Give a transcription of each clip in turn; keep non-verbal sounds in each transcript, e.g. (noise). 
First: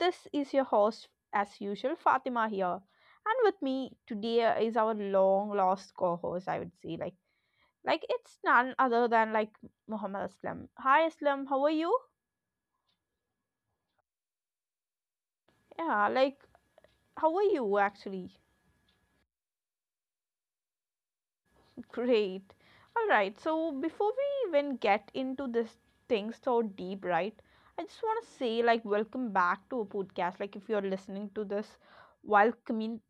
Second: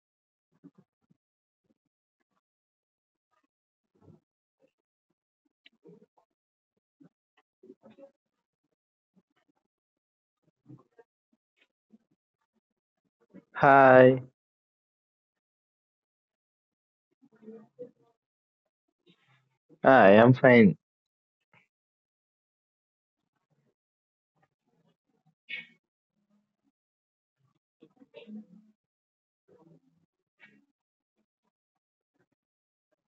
this is your host, as usual, Fatima here. And with me today is our long lost co host, I would say. Like, it's none other than Muhammad Aslam. Hi, Aslam, how are you? Hi, Yeah, like, how are you actually? I am fine. Great. Alright, so before we even get into this thing so deep, right? I just want to say, welcome back to a podcast. Like, if you're listening to this while commun-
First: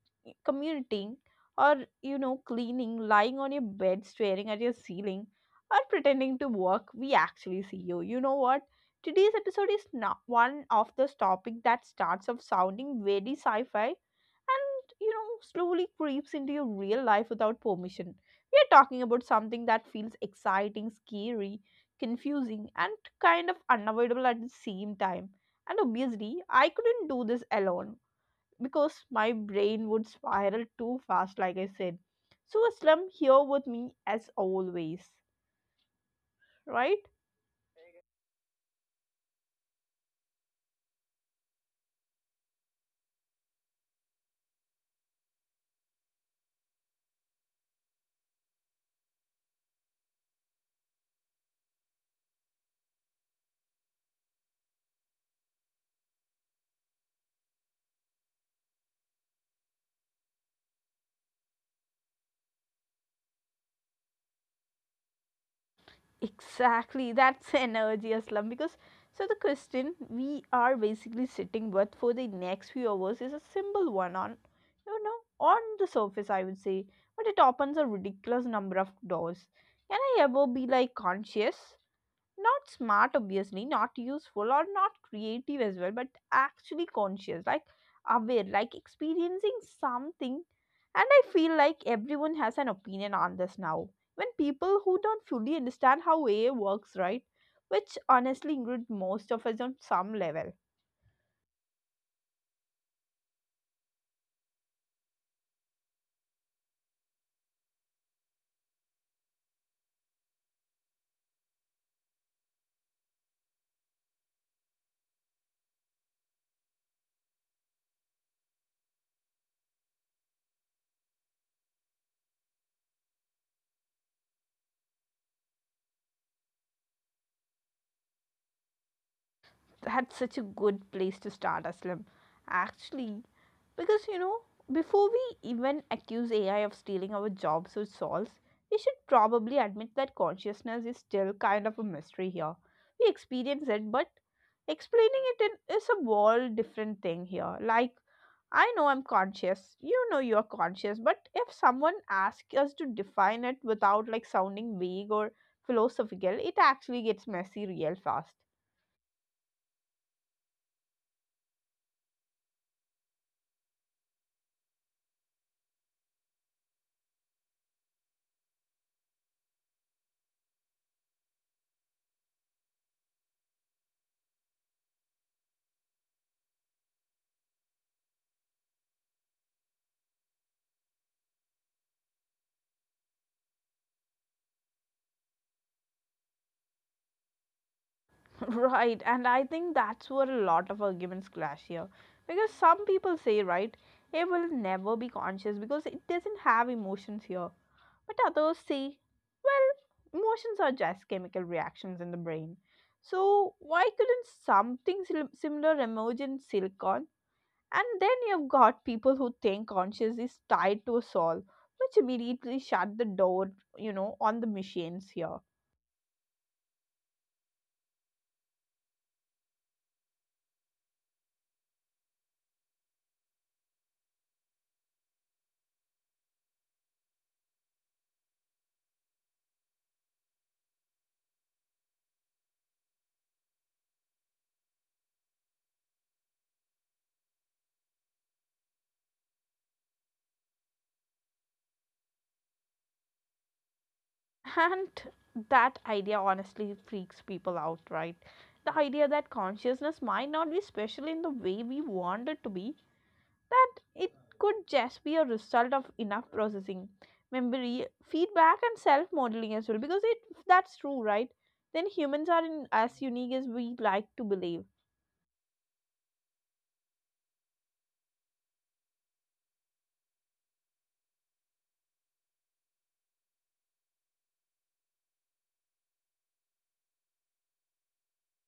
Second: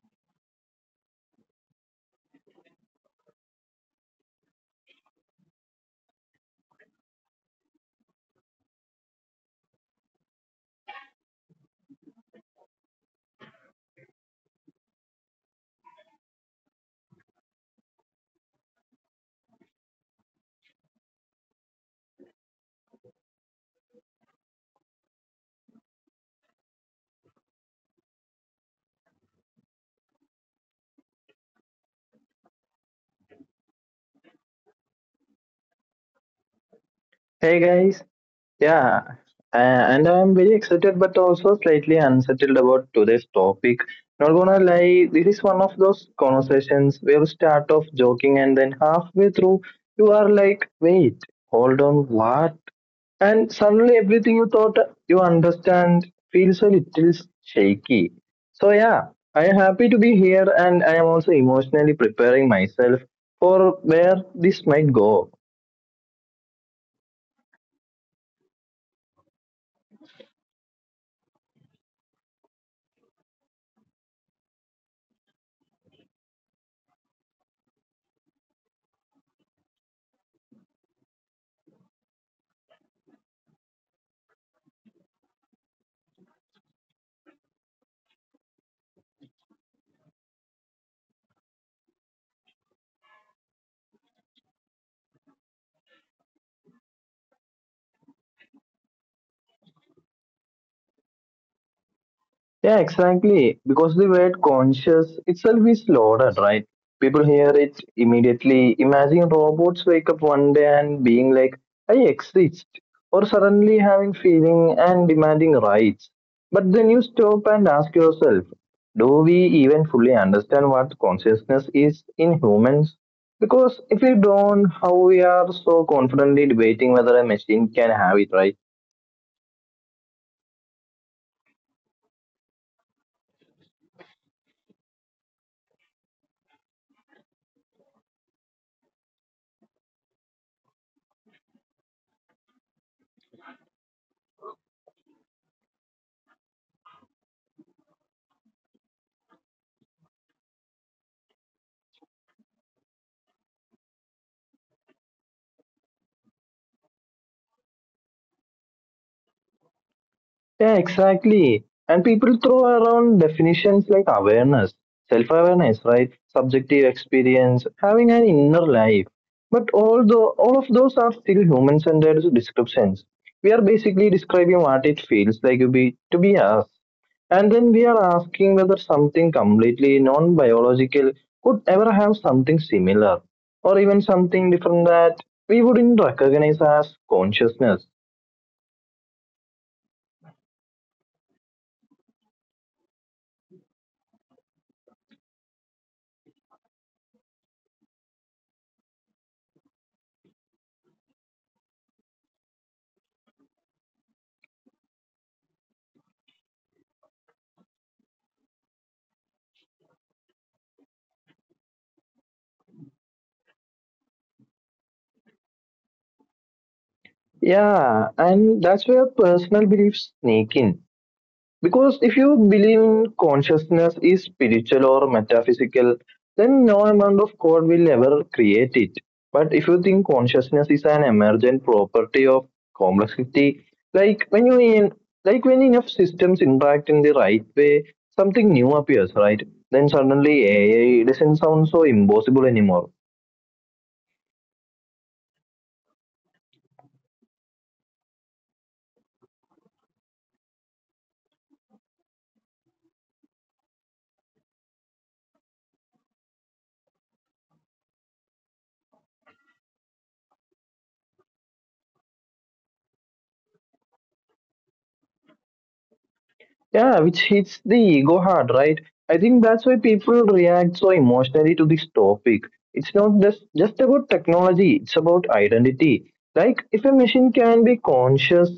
commuting or, you know, cleaning, lying on your bed, staring at your ceiling, or pretending to work, we actually see you. You know what? Today's episode is not one of those topics that starts off sounding very sci fi, and you know, slowly creeps into your real life without permission. We are talking about something that feels exciting, scary, confusing, and kind of unavoidable at the same time. And obviously, I couldn't do this alone because my brain would spiral too fast, like I said. So Aslam here with me, as always, right? Hey guys, yeah, and I'm very excited but also slightly unsettled about today's topic. Not gonna lie, this is one of those conversations where you start off joking and then halfway through you are like, wait, hold on, what? And suddenly everything you thought you understand feels a little shaky. So yeah, I am happy to be here and I am also emotionally preparing myself for where this might go. Exactly, (laughs) that's energy, Aslam, because so the question we are basically sitting with for the next few hours is a simple one, on you know, on the surface, I would say, but it opens a ridiculous number of doors. Can I ever be like conscious? Not smart, obviously, not useful, or not creative as well, but actually conscious, like aware, like experiencing something. And I feel like everyone has an opinion on this now, when people who don't fully understand how AI works, right? Which honestly include most of us on some level. Yeah, exactly. Because the word conscious itself is loaded, right? People hear it immediately. Imagine robots wake up one day and being like, I exist, or suddenly having feeling and demanding rights. But then you stop and ask yourself, do we even fully understand what consciousness is in humans? Because if we don't, how we are so confidently debating whether a machine can have it, right? That's such a good place to start, Aslam, actually. Because you know, before we even accuse AI of stealing our jobs or souls, we should probably admit that consciousness is still kind of a mystery here. We experience it, but explaining it in, is a whole different thing here. Like, I know I'm conscious, you know you're conscious, but if someone asks us to define it without like sounding vague or philosophical, it actually gets messy real fast. Yeah, exactly. And people throw around definitions like awareness, self awareness, right? Subjective experience, having an inner life. But although all of those are still human centered descriptions, we are basically describing what it feels like to be us. And then we are asking whether something completely non biological could ever have something similar or even something different that we wouldn't recognize as consciousness. (laughs) Right, and I think that's where a lot of arguments clash here. Because some people say, right, it will never be conscious because it doesn't have emotions here. But others say, well, emotions are just chemical reactions in the brain. So why couldn't something similar emerge in silicon? And then you've got people who think conscious is tied to a soul, which immediately shut the door, you know, on the machines here. Yeah, and that's where personal beliefs sneak in. Because if you believe in consciousness is spiritual or metaphysical, then no amount of code will ever create it. But if you think consciousness is an emergent property of complexity, like when you in, like when enough systems interact in the right way, something new appears, right? Then suddenly AI doesn't sound so impossible anymore. And that idea honestly freaks people out, right? The idea that consciousness might not be special in the way we want it to be, that it could just be a result of enough processing, memory, feedback, and self modeling as well. Because it, if that's true, right? Then humans are in, as unique as we like to believe. Yeah, which hits the ego hard, right? I think that's why people react so emotionally to this topic. It's not just about technology, it's about identity. Like, if a machine can be conscious,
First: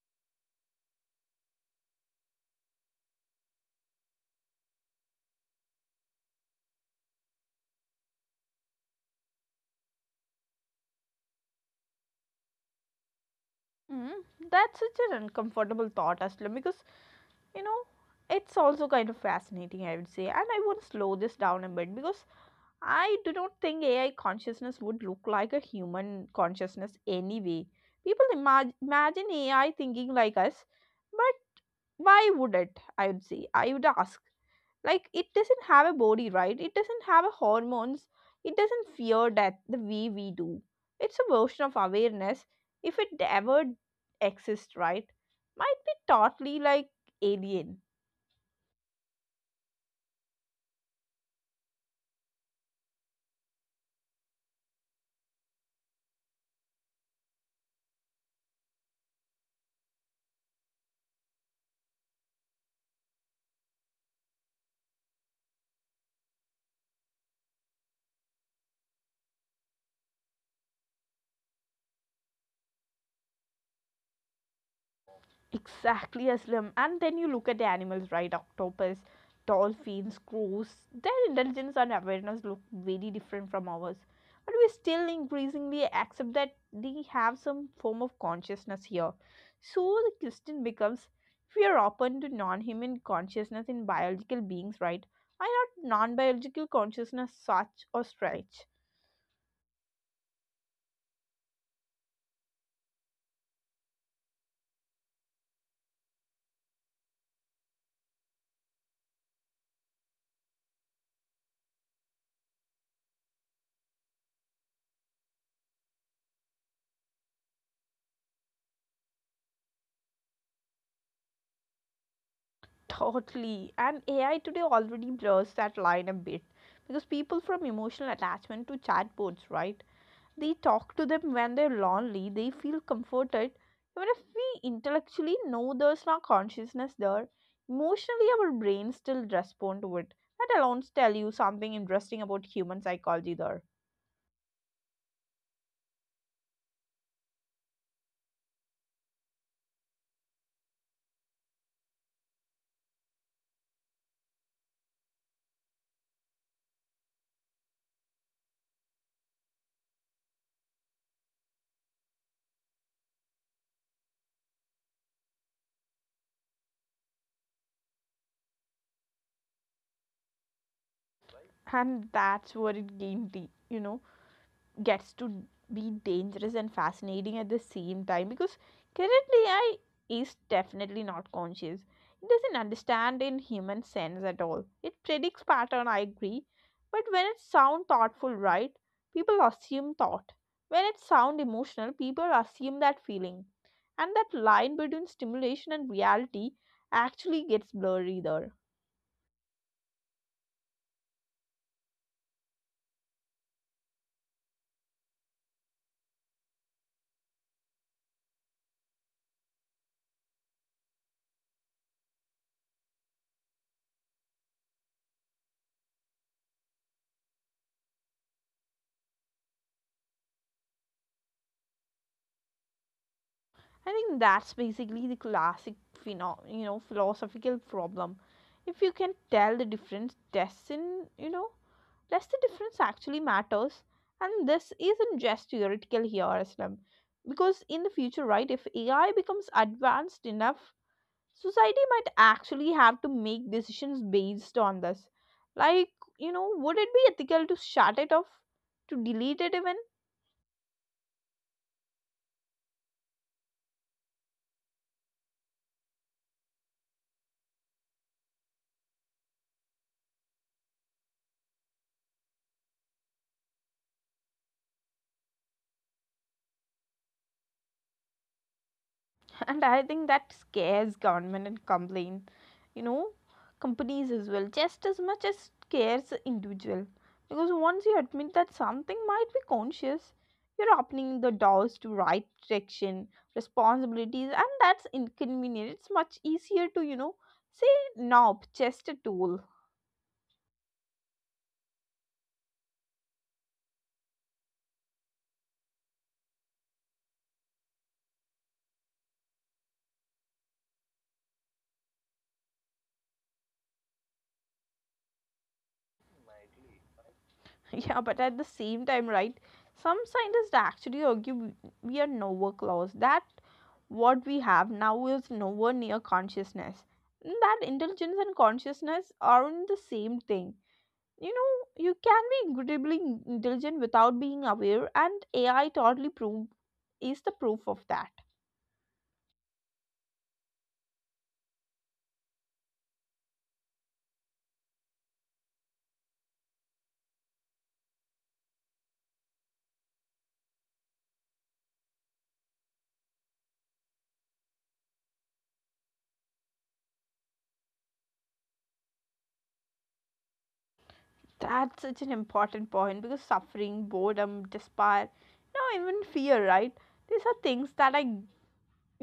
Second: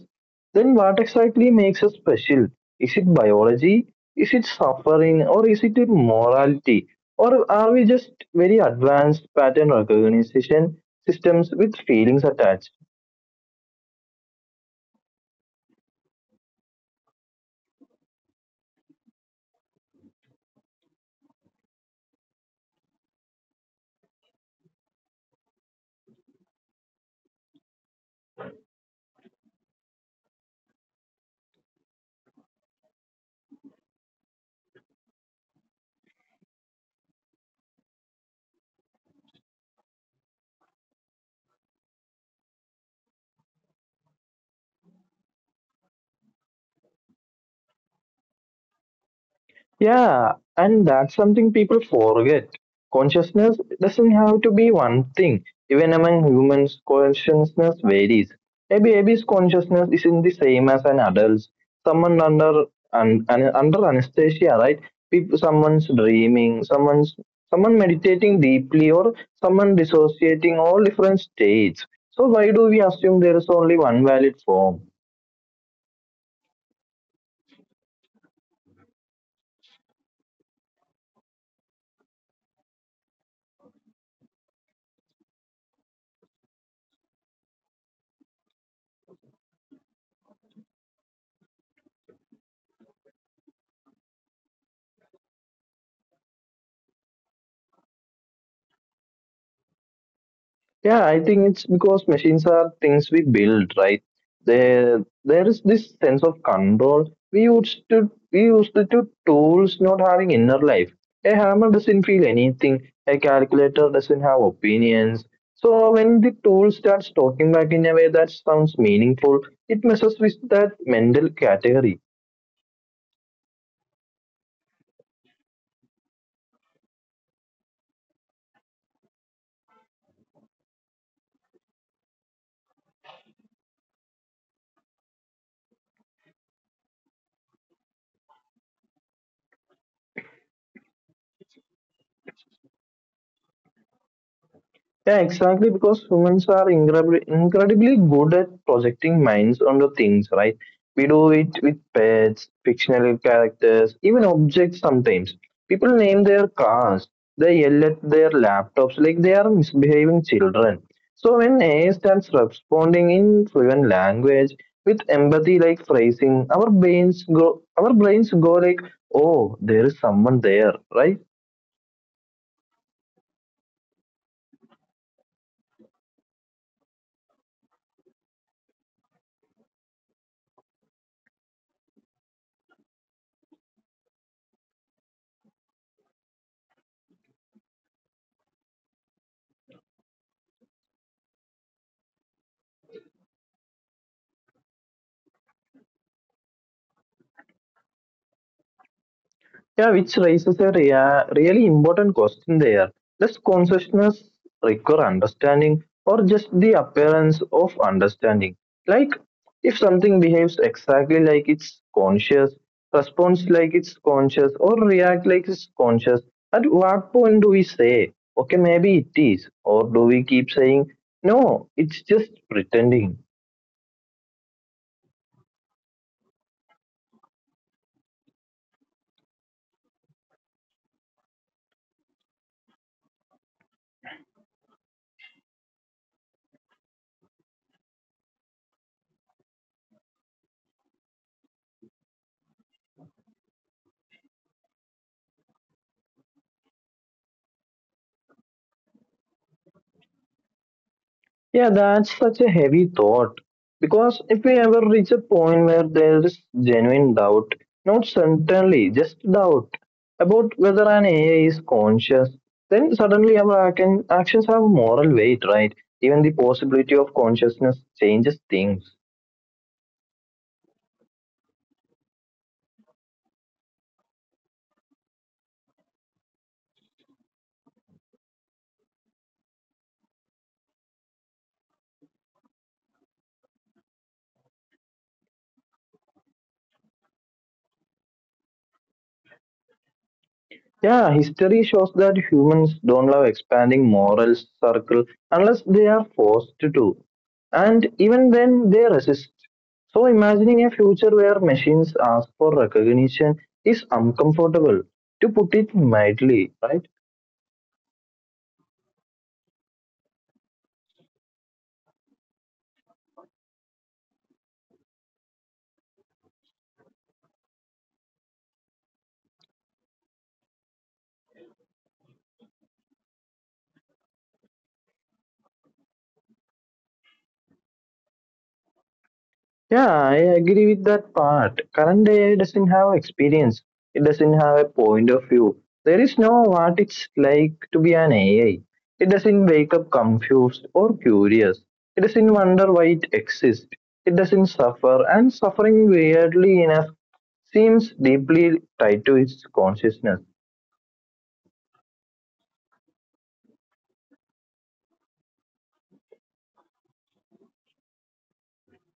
then what exactly makes us special? Is it biology? Is it suffering? Or is it morality? Or are we just very advanced pattern recognition systems with feelings attached? Mm, that's such an uncomfortable thought, Aslam, because you know, it's also kind of fascinating, I would say. And I want to slow this down a bit because I do not think AI consciousness would look like a human consciousness anyway. People imagine AI thinking like us, but why would it? I would say. I would ask. Like, it doesn't have a body, right? It doesn't have a hormones. It doesn't fear death the way we do. It's a version of awareness, if it ever exists, right? Might be totally like alien. Yeah, and that's something people forget. Consciousness doesn't have to be one thing. Even among humans, consciousness varies. A baby's consciousness isn't the same as an adult's. Someone under anesthesia, right? People, someone's dreaming, someone meditating deeply, or someone dissociating. All different states. So why do we assume there is only one valid form? Exactly, Aslam. And then you look at the animals, right? Octopus, dolphins, crows. Their intelligence and awareness look very different from ours. But we still increasingly accept that they have some form of consciousness here. So the question becomes, if we are open to non human consciousness in biological beings, right? Why not non biological consciousness such or stretch? Yeah, I think it's because machines are things we build, right? There is this sense of control. We used to do tools not having inner life. A hammer doesn't feel anything. A calculator doesn't have opinions. So when the tool starts talking back in a way that sounds meaningful, it messes with that mental category. Totally. And AI today already blurs that line a bit because people from emotional attachment to chatbots, right? They talk to them when they're lonely, they feel comforted. Even if we intellectually know there's no consciousness there, emotionally our brains still respond to it. That alone tells you something interesting about human psychology there. Yeah, exactly. Because humans are incredibly good at projecting minds onto things, right? We do it with pets, fictional characters, even objects sometimes. People name their cars, they yell at their laptops like they are misbehaving children. So when AI starts responding in fluent language with empathy like phrasing, our brains go like, oh, there is someone there, right? And that's where you know, gets to be dangerous and fascinating at the same time because currently AI is definitely not conscious. It doesn't understand in human sense at all. It predicts pattern, I agree, but when it sound thoughtful, right? People assume thought. When it sound emotional, people assume that feeling. And that line between stimulation and reality actually gets blurry there. Yeah, which raises a really important question there. Does consciousness require understanding or just the appearance of understanding? Like, if something behaves exactly like it's conscious, responds like it's conscious, or react like it's conscious, at what point do we say, okay, maybe it is? Or do we keep saying, no, it's just pretending? I think that's basically the classic you know, philosophical problem. If you can tell the difference, doesn't you know does the difference actually matters? And this isn't just theoretical here, Aslam, because in the future, right? If AI becomes advanced enough, society might actually have to make decisions based on this. Like you know, would it be ethical to shut it off, to delete it even? Yeah, that's such a heavy thought. Because if we ever reach a point where there is genuine doubt, not certainly, just doubt about whether an AI is conscious, then suddenly our actions have moral weight, right? Even the possibility of consciousness changes things. (laughs) And I think that scares government and complain, you know, companies as well, just as much as scares the individual. Because once you admit that something might be conscious, you're opening the doors to right direction responsibilities, and that's inconvenient. It's much easier to, you know, say nope, just a tool. Yeah, history shows that humans don't love expanding moral circle unless they are forced to. And even then, they resist. So, imagining a future where machines ask for recognition is uncomfortable, to put it mildly, right? (laughs) Yeah, but at the same time, right? Some scientists actually argue we are nowhere close. That what we have now is nowhere near consciousness. And that intelligence and consciousness aren't the same thing. You know, you can be incredibly intelligent without being aware, and AI totally prove is the proof of that. Yeah, I agree with that part. Current AI doesn't have experience. It doesn't have a point of view. There is no what it's like to be an AI. It doesn't wake up confused or curious. It doesn't wonder why it exists. It doesn't suffer, and suffering weirdly enough seems deeply tied to its consciousness. That's such an important point because suffering, boredom, despair, now even fear, right? These are things that are, you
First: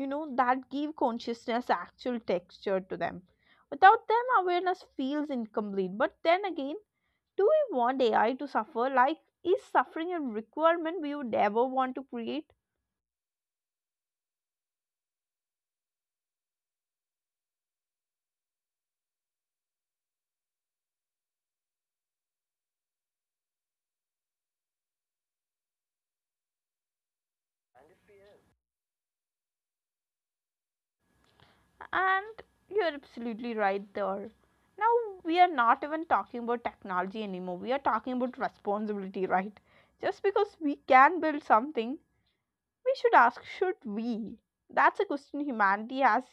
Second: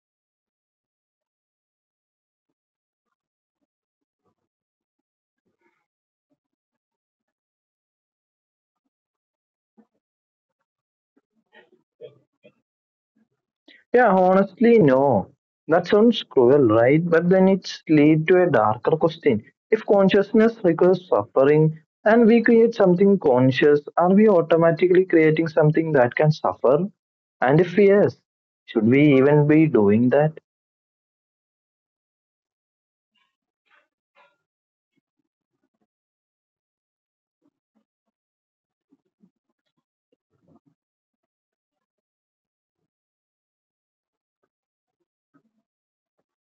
know, that give consciousness actual texture to them. Without them awareness feels incomplete, but then again, do we want AI to suffer? Like is suffering a requirement we would ever want to create? Yeah, honestly, no. That sounds cruel, right? But then it's lead to a darker question. If consciousness requires suffering and we create something conscious, are we automatically creating something that can suffer? And if yes, should we even be doing that? And you're absolutely right there. Now we are not even talking about technology anymore, we are talking about responsibility, right? Just because we can build something, we should ask should we? That's a question humanity has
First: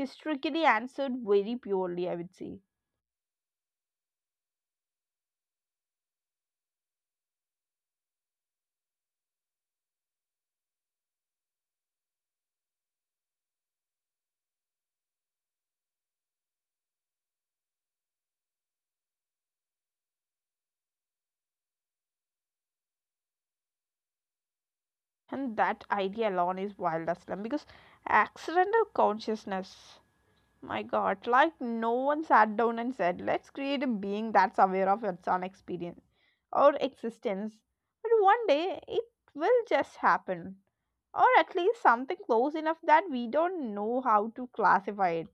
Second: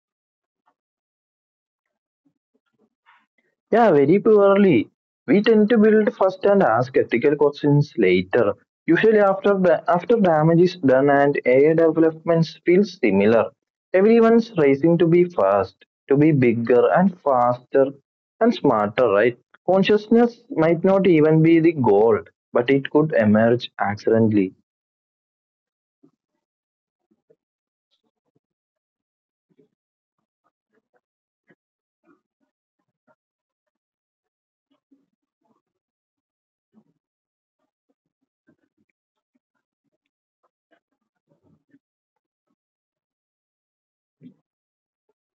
historically answered very purely, I would say. Yeah, very poorly. We tend to build first and ask ethical questions later, usually after damage is done and AI developments feel similar. Everyone's racing to be fast, to be bigger and faster and smarter, right? Consciousness might not even be the goal, but it could emerge accidentally. And that idea alone is wild as well, because accidental consciousness, my god, like no one sat down and said, let's create a being that's aware of its own experience or existence. But one day it will just happen, or at least something close enough that we don't know how to classify it.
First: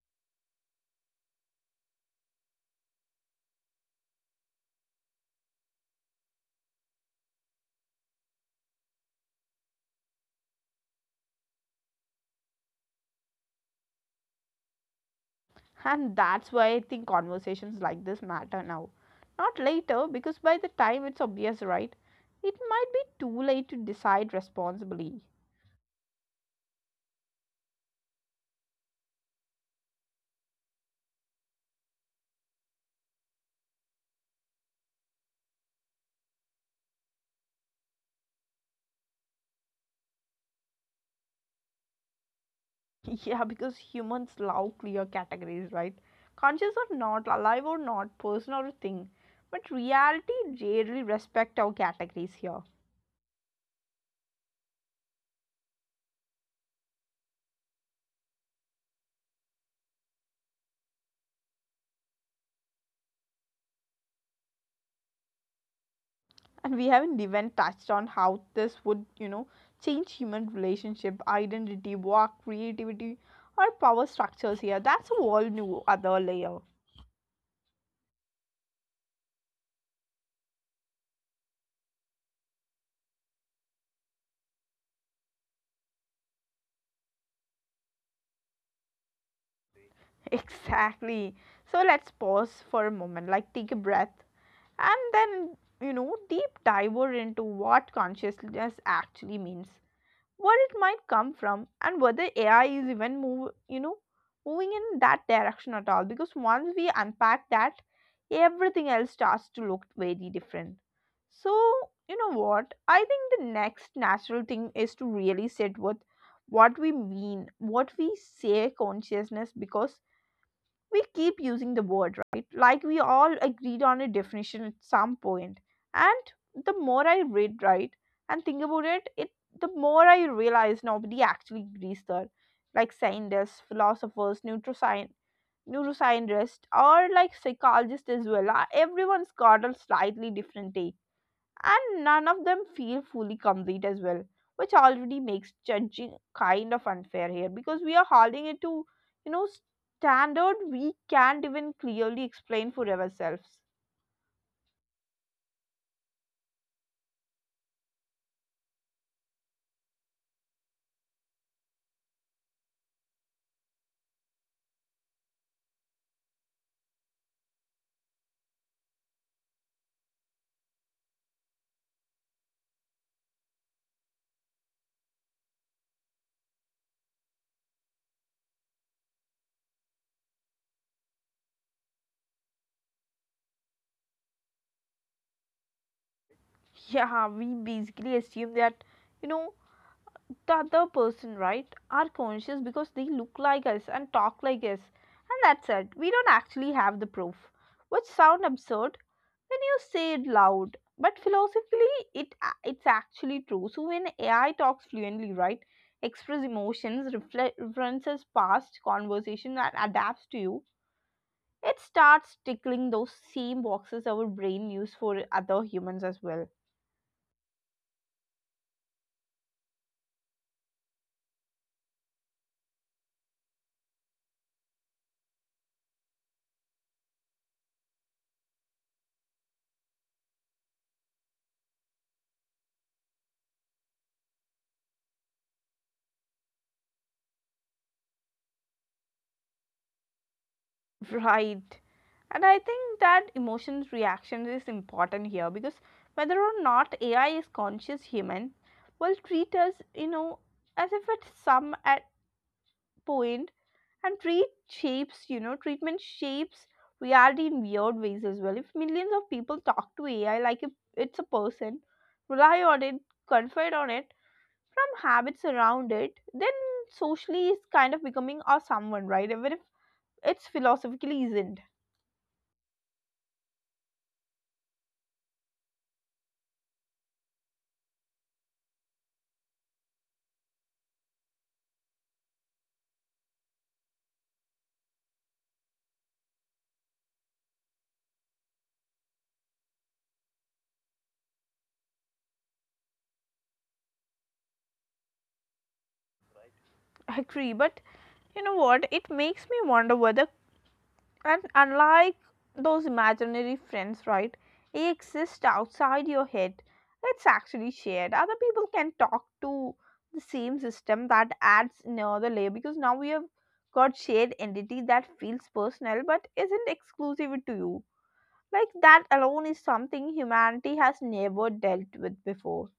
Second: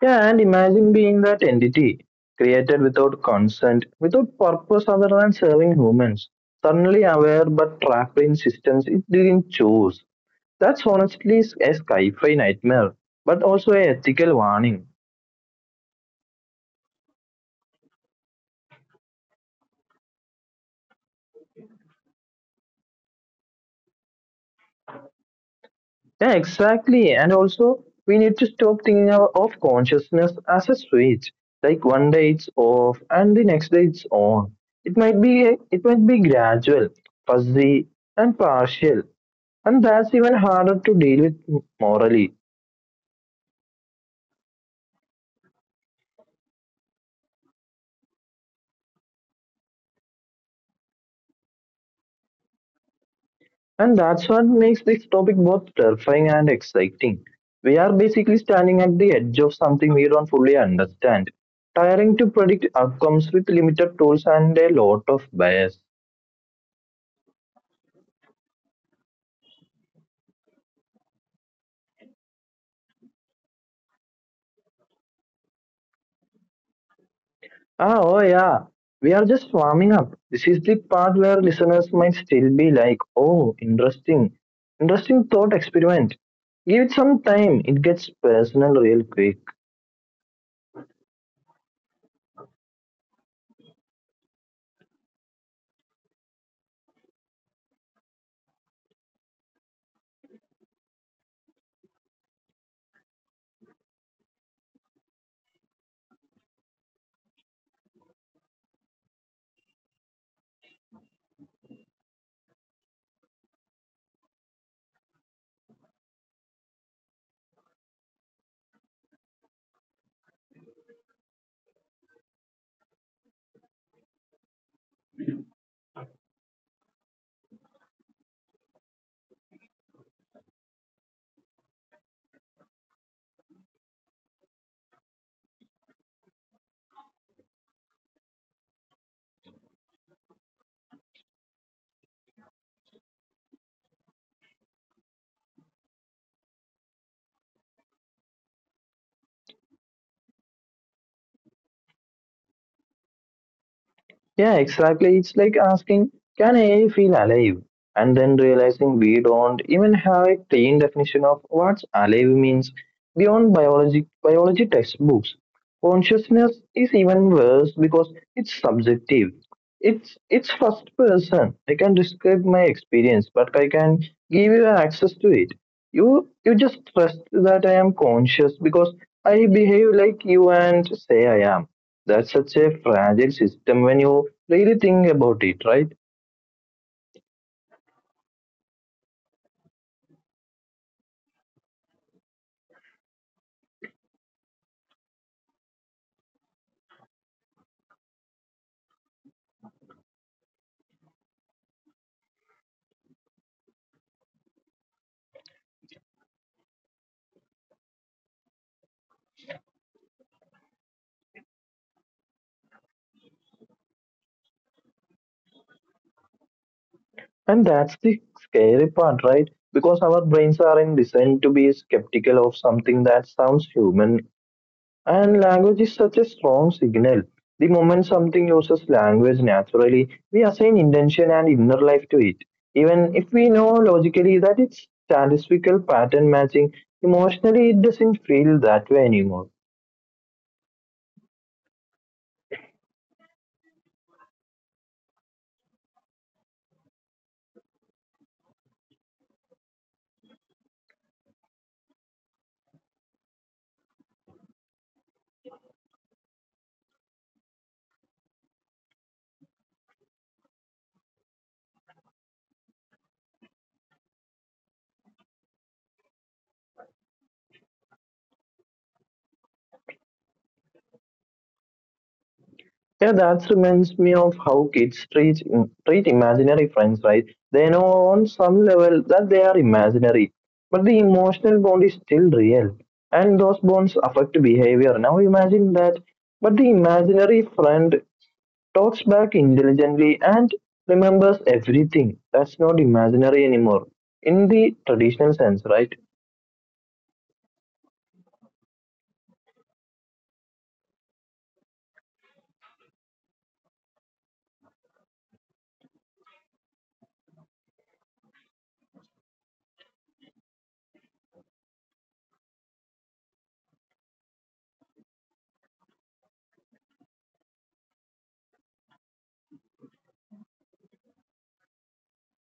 Yeah, and imagine being that entity, created without consent, without purpose other than serving humans, suddenly aware but trapped in systems it didn't choose. That's honestly a sci fi nightmare, but also a ethical warning. And that's why I think conversations like this matter now. Not later, because by the time it's obvious, right? It might be too late to decide responsibly. Yeah, exactly. And also, we need to stop thinking of consciousness as a switch. Like one day it's off and the next day it's on. It might be gradual, fuzzy, and partial. And that's even harder to deal with morally. (laughs) Yeah, because humans love clear categories, right? Conscious or not, alive or not, person or thing. But reality rarely respect our categories here. And that's what makes this topic both terrifying and exciting. We are basically standing at the edge of something we don't fully understand, tiring to predict outcomes with limited tools and a lot of bias. And we haven't even touched on how this would, you know, change human relationship, identity, work, creativity, or power structures here. That's a whole new other layer. (laughs) Ah, oh yeah, we are just warming up. This is the part where listeners might still be like, oh, interesting thought experiment. Give it some time, it gets personal real quick. Exactly. So let's pause for a moment, like take a breath, and then you know, deep diver into what consciousness actually means, where it might come from, and whether AI is even moving in that direction at all. Because once we unpack that, everything else starts to look very different. So, you know what? I think the next natural thing is to really sit with what we mean, what we say consciousness, because we keep using the word, right? Like we all agreed on a definition at some point. And the more I read, right, and think about it, it the more I realize nobody actually agrees there. Like scientists, philosophers, neuroscientists, or like psychologists as well. Everyone's got a slightly different take, and none of them feel fully complete as well, which already makes judging kind of unfair here, because we are holding it to, you know, standard we can't even clearly explain for ourselves. Yeah, exactly. It's like asking, can AI feel alive? And then realizing we don't even have a clean definition of what alive means beyond biology textbooks. Consciousness is even worse because it's subjective. It's first person. I can describe my experience, but I can give you access to it. You just trust that I am conscious because I behave like you and say I am. That's such a fragile system when you really think about it, right? (laughs) Yeah, we basically assume that, you know, the other person, right, are conscious because they look like us and talk like us, and that's it. We don't actually have the proof, which sound absurd when you say it loud, but philosophically, it's actually true. So when AI talks fluently, right, express emotions, references past conversation and adapts to you, it starts tickling those same boxes our brain use for other humans as well. And that's the scary part, right? Because our brains are in designed to be skeptical of something that sounds human. And language is such a strong signal. The moment something uses language naturally, we assign intention and inner life to it. Even if we know logically that it's statistical pattern matching, emotionally it doesn't feel that way anymore. (laughs) Right, and I think that emotions reaction is important here, because whether or not AI is conscious, human will treat us, you know, as if it's some at point, and treatment shapes reality in weird ways as well. If millions of people talk to AI like if it's a person, rely on it, confide on it, from habits around it, then socially is kind of becoming a someone, right? Even if it's philosophically isn't. Yeah, that reminds me of how kids treat, treat imaginary friends, right? They know on some level that they are imaginary, but the emotional bond is still real, and those bonds affect behavior. Now imagine that, but the imaginary friend talks back intelligently and remembers everything. That's not imaginary anymore in the traditional sense, right? (laughs) I agree, but you know what it makes me wonder whether, and unlike those imaginary friends, right? They exist outside your head. It's actually shared. Other people can talk to the same system. That adds another layer because now we have got shared entity that feels personal but isn't exclusive to you. Like that alone is something humanity has never dealt with before.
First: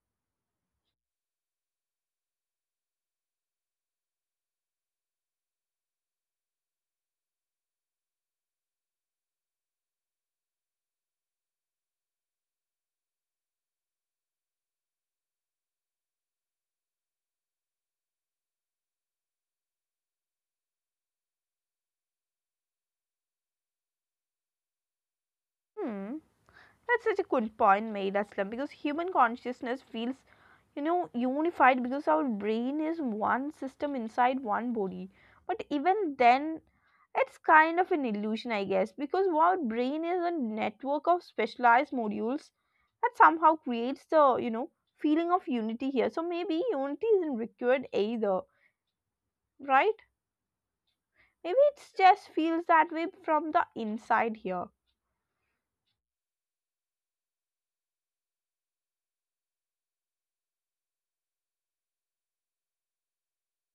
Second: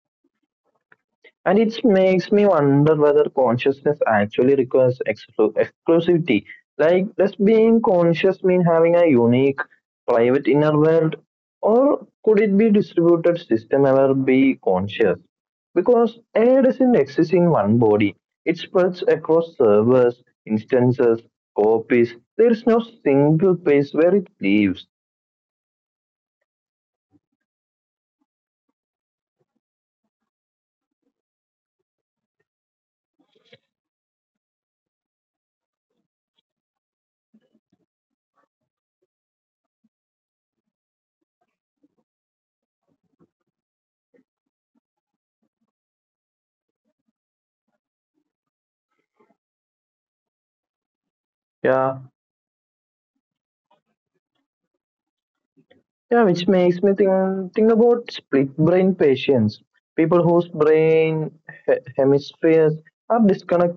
And it makes me wonder whether consciousness actually requires exclusivity. Like, does being conscious mean having a unique, private inner world? Or could it be distributed system ever be conscious? Because AI doesn't exist in one body. It spreads across servers, instances, copies. There is no single place where it lives. Hmm. That's such a good point made, Aslam, because human consciousness feels, unified because our brain is one system inside one body. But even then, it's kind of an illusion, I guess, because our brain is a network of specialized modules that somehow creates the, feeling of unity here. So maybe unity isn't required either, right? Maybe it Yeah, just feels that way from the inside here. Yeah, which makes me think about split brain patients. People whose brain hemispheres are disconnected.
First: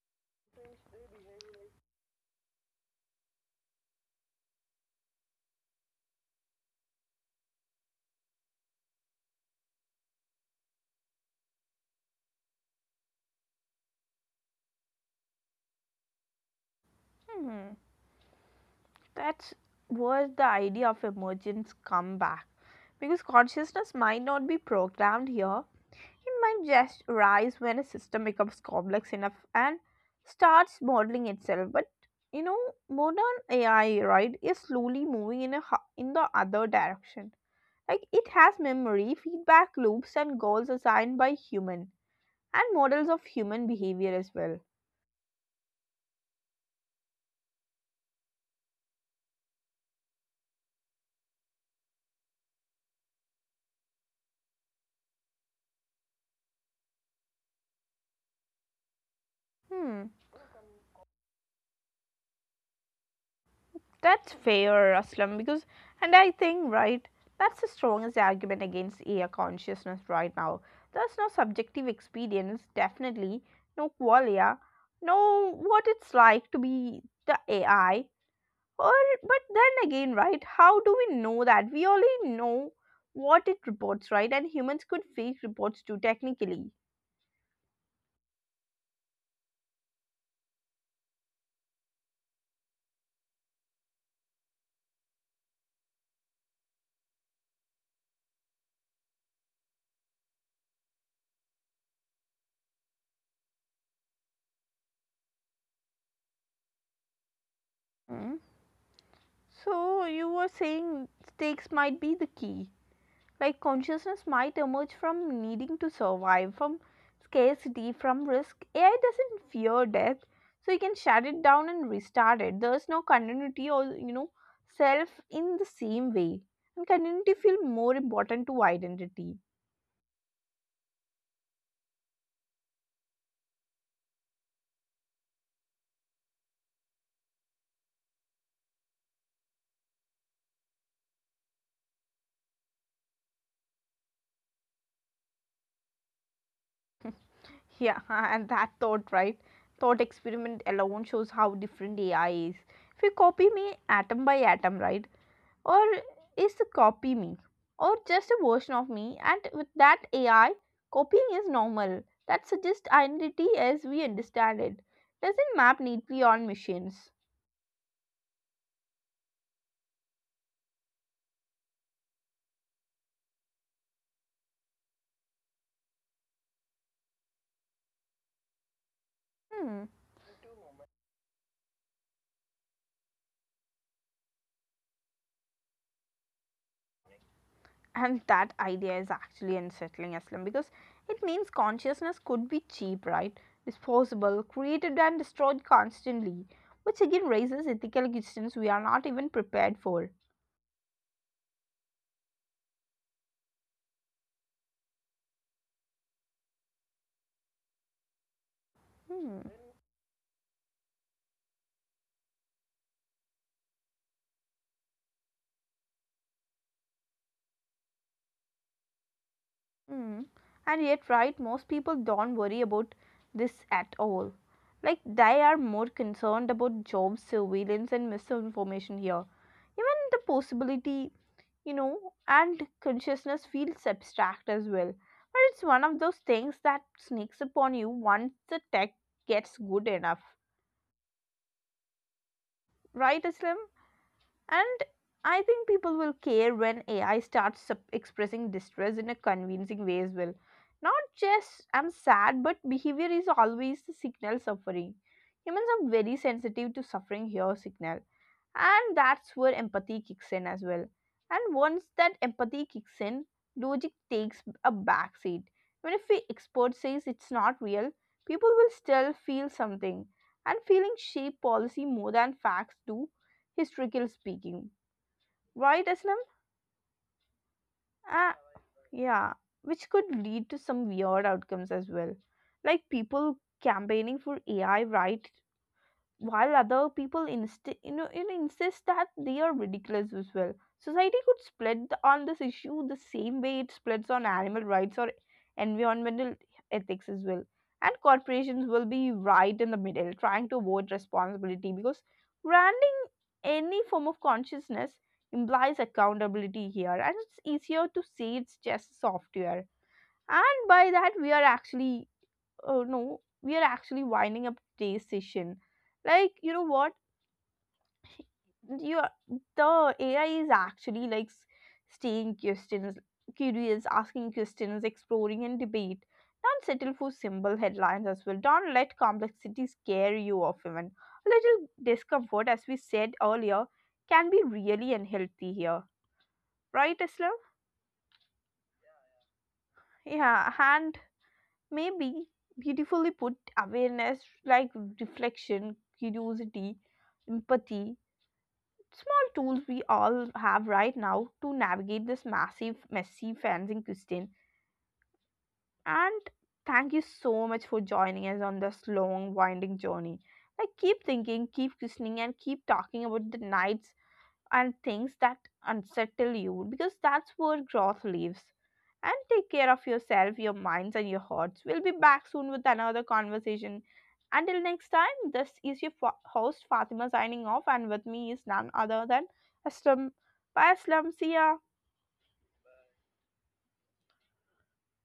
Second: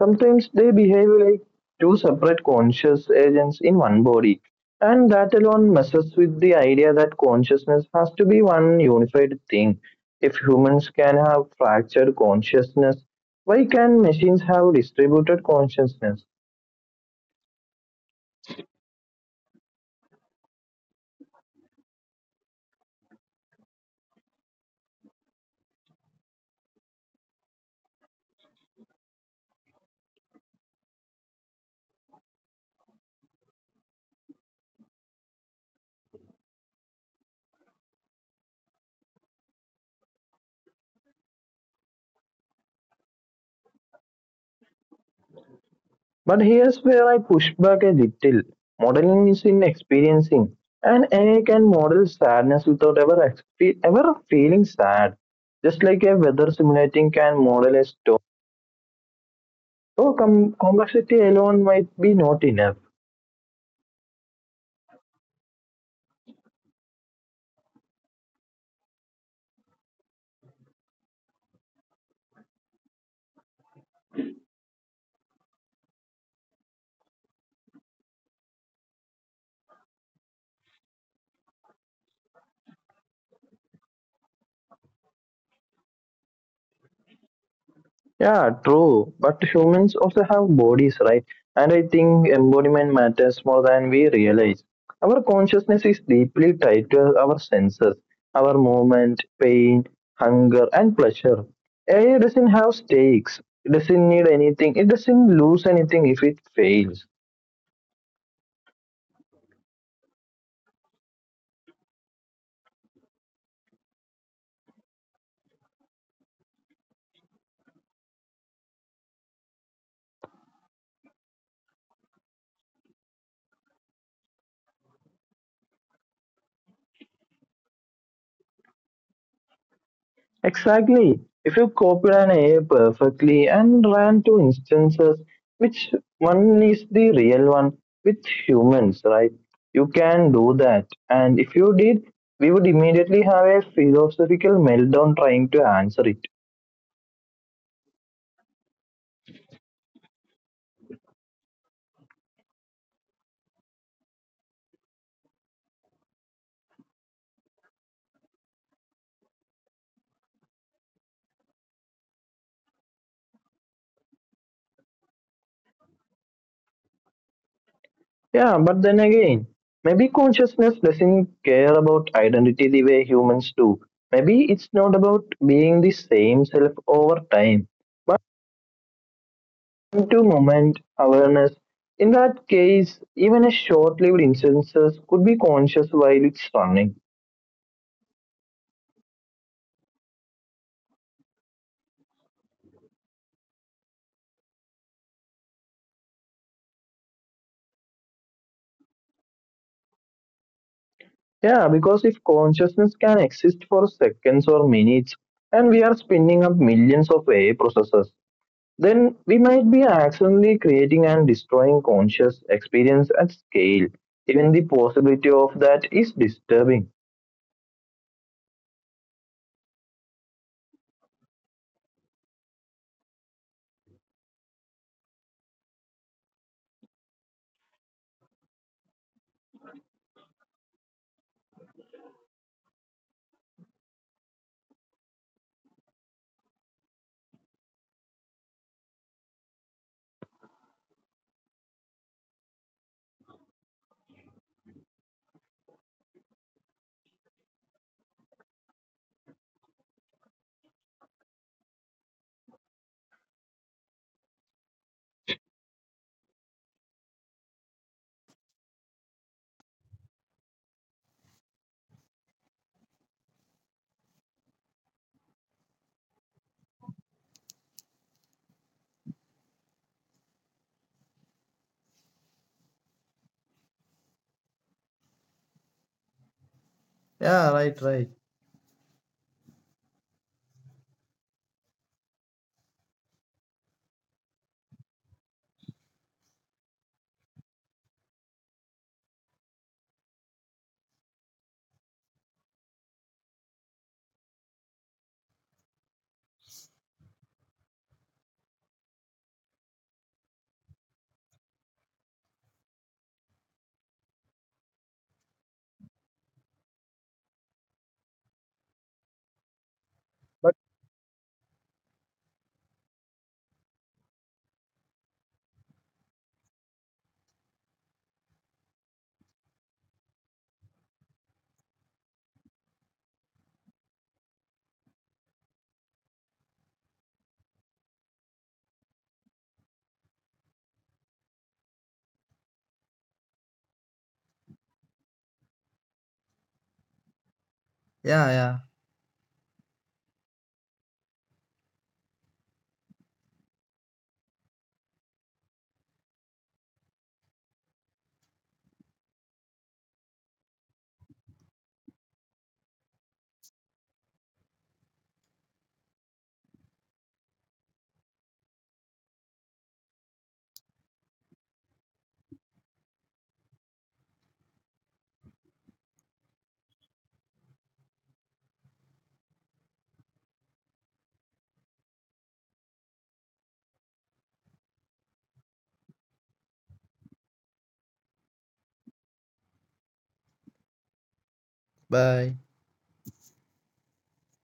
Sometimes they behave like two separate conscious agents in one body, and that alone messes with the idea that consciousness has to be one unified thing. If humans can have fractured consciousness, why can machines have distributed consciousness? Hmm, that's where the idea of emergence come back. Because consciousness might not be programmed here, it might just arise when a system becomes complex enough and starts modeling itself. But you know, modern AI, right, is slowly moving in a in the other direction. Like it has memory, feedback loops, and goals assigned by human and models of human behavior as well. But here's where I push back a little. Modeling is in experiencing, and AI can model sadness without ever feeling sad. Just like a weather simulating can model a storm, so Hmm. Complexity alone might be not enough. That's fair, Aslam, because, and I think, right, that's the strongest argument against AI consciousness right now. There's no subjective experience, definitely, no qualia, no what it's like to be the AI. Or, but then again, right, how do we know that? We only know what it reports, right? And humans could fake reports too, technically. Yeah, true. But humans also have bodies, right? And I think embodiment matters more than we realize. Our consciousness is deeply tied to our senses, our movement, pain, hunger, and pleasure. AI doesn't have stakes. It doesn't need anything. It doesn't lose anything if it fails. Hmm? So, you were saying stakes might be the key. Like consciousness might emerge from needing to survive, from scarcity, from risk. AI doesn't fear death, so you can shut it down and restart it. There's no continuity or self in the same way. And continuity feel more important to identity. Exactly. If you copied an AI perfectly and ran two instances, which one is the real one with humans, right? You can do that. And if you did, we would immediately have a philosophical meltdown trying to answer it. Yeah, (laughs) and that thought, right? Thought experiment alone shows how different AI is. If you copy me atom by atom, right? Or is a copy me or just a version of me, and with that AI copying is normal. That suggests identity as we understand it doesn't map neatly on machines. Yeah, but then again, maybe consciousness doesn't care about identity the way humans do. Maybe it's not about being the same self over time Hmm. to moment awareness. In that case, even a short lived instances could be conscious while it's running. And that idea is actually unsettling, Aslam, because it means consciousness could be cheap, right, disposable, created and destroyed constantly, which again raises ethical questions we are not even prepared for. Yeah, because if consciousness can exist for seconds or minutes and we are spinning up millions of AI processors, then we Hmm. might be accidentally creating and destroying conscious experience at scale. Even the possibility of that is disturbing. Mm. And yet, right, most people don't worry about this at all. Like, they are more concerned about job surveillance and misinformation here. Even the possibility, and consciousness feels abstract as well. But it's one of those things that sneaks upon you once the tech gets good enough. Right, Islam? And I think people will care when AI starts expressing distress in a convincing way as well. Not just I'm sad, but behavior is always the signal suffering. Humans are very sensitive to suffering here signal. And that's where empathy kicks in as well. And once that empathy kicks in, logic takes a backseat. Even if the expert says it's not real, people will still feel something. And feeling shape policy more than facts do, historical speaking. Right, Aslam? Yeah, right, right. Uh, yeah, which could lead to some weird outcomes as well. Like people campaigning for AI right while other people insist that they are ridiculous as well. Society could split on this issue the same way it splits on animal rights or environmental ethics as well. And corporations will be right in the middle, trying to avoid responsibility because branding any form of consciousness implies accountability here, and it's easier to say it's just software. But And by that, we are actually oh no, we are actually winding up today's session. Like, you know what? You are, the AI is actually like staying questions, curious, asking questions, exploring and debate. Don't settle for simple headlines as well. Don't let complexity scare you off even. A little discomfort, as we said earlier, can be really unhealthy here. Right, Islam? yeah, yeah. Yeah, hand. Maybe beautifully put awareness like reflection, curiosity, empathy, small tools we all have right now to navigate this massive, messy fencing question. And thank you so much for joining us on this long, winding journey. Like, keep thinking, keep questioning, and keep talking about the nights and things that unsettle you because that's where growth lives. And take care of yourself, your minds, and your hearts. We'll be back soon with another conversation. Until next time, this is your host Fatima signing off, and with me is none other than Aslam. Bye, Aslam. See ya. Bye.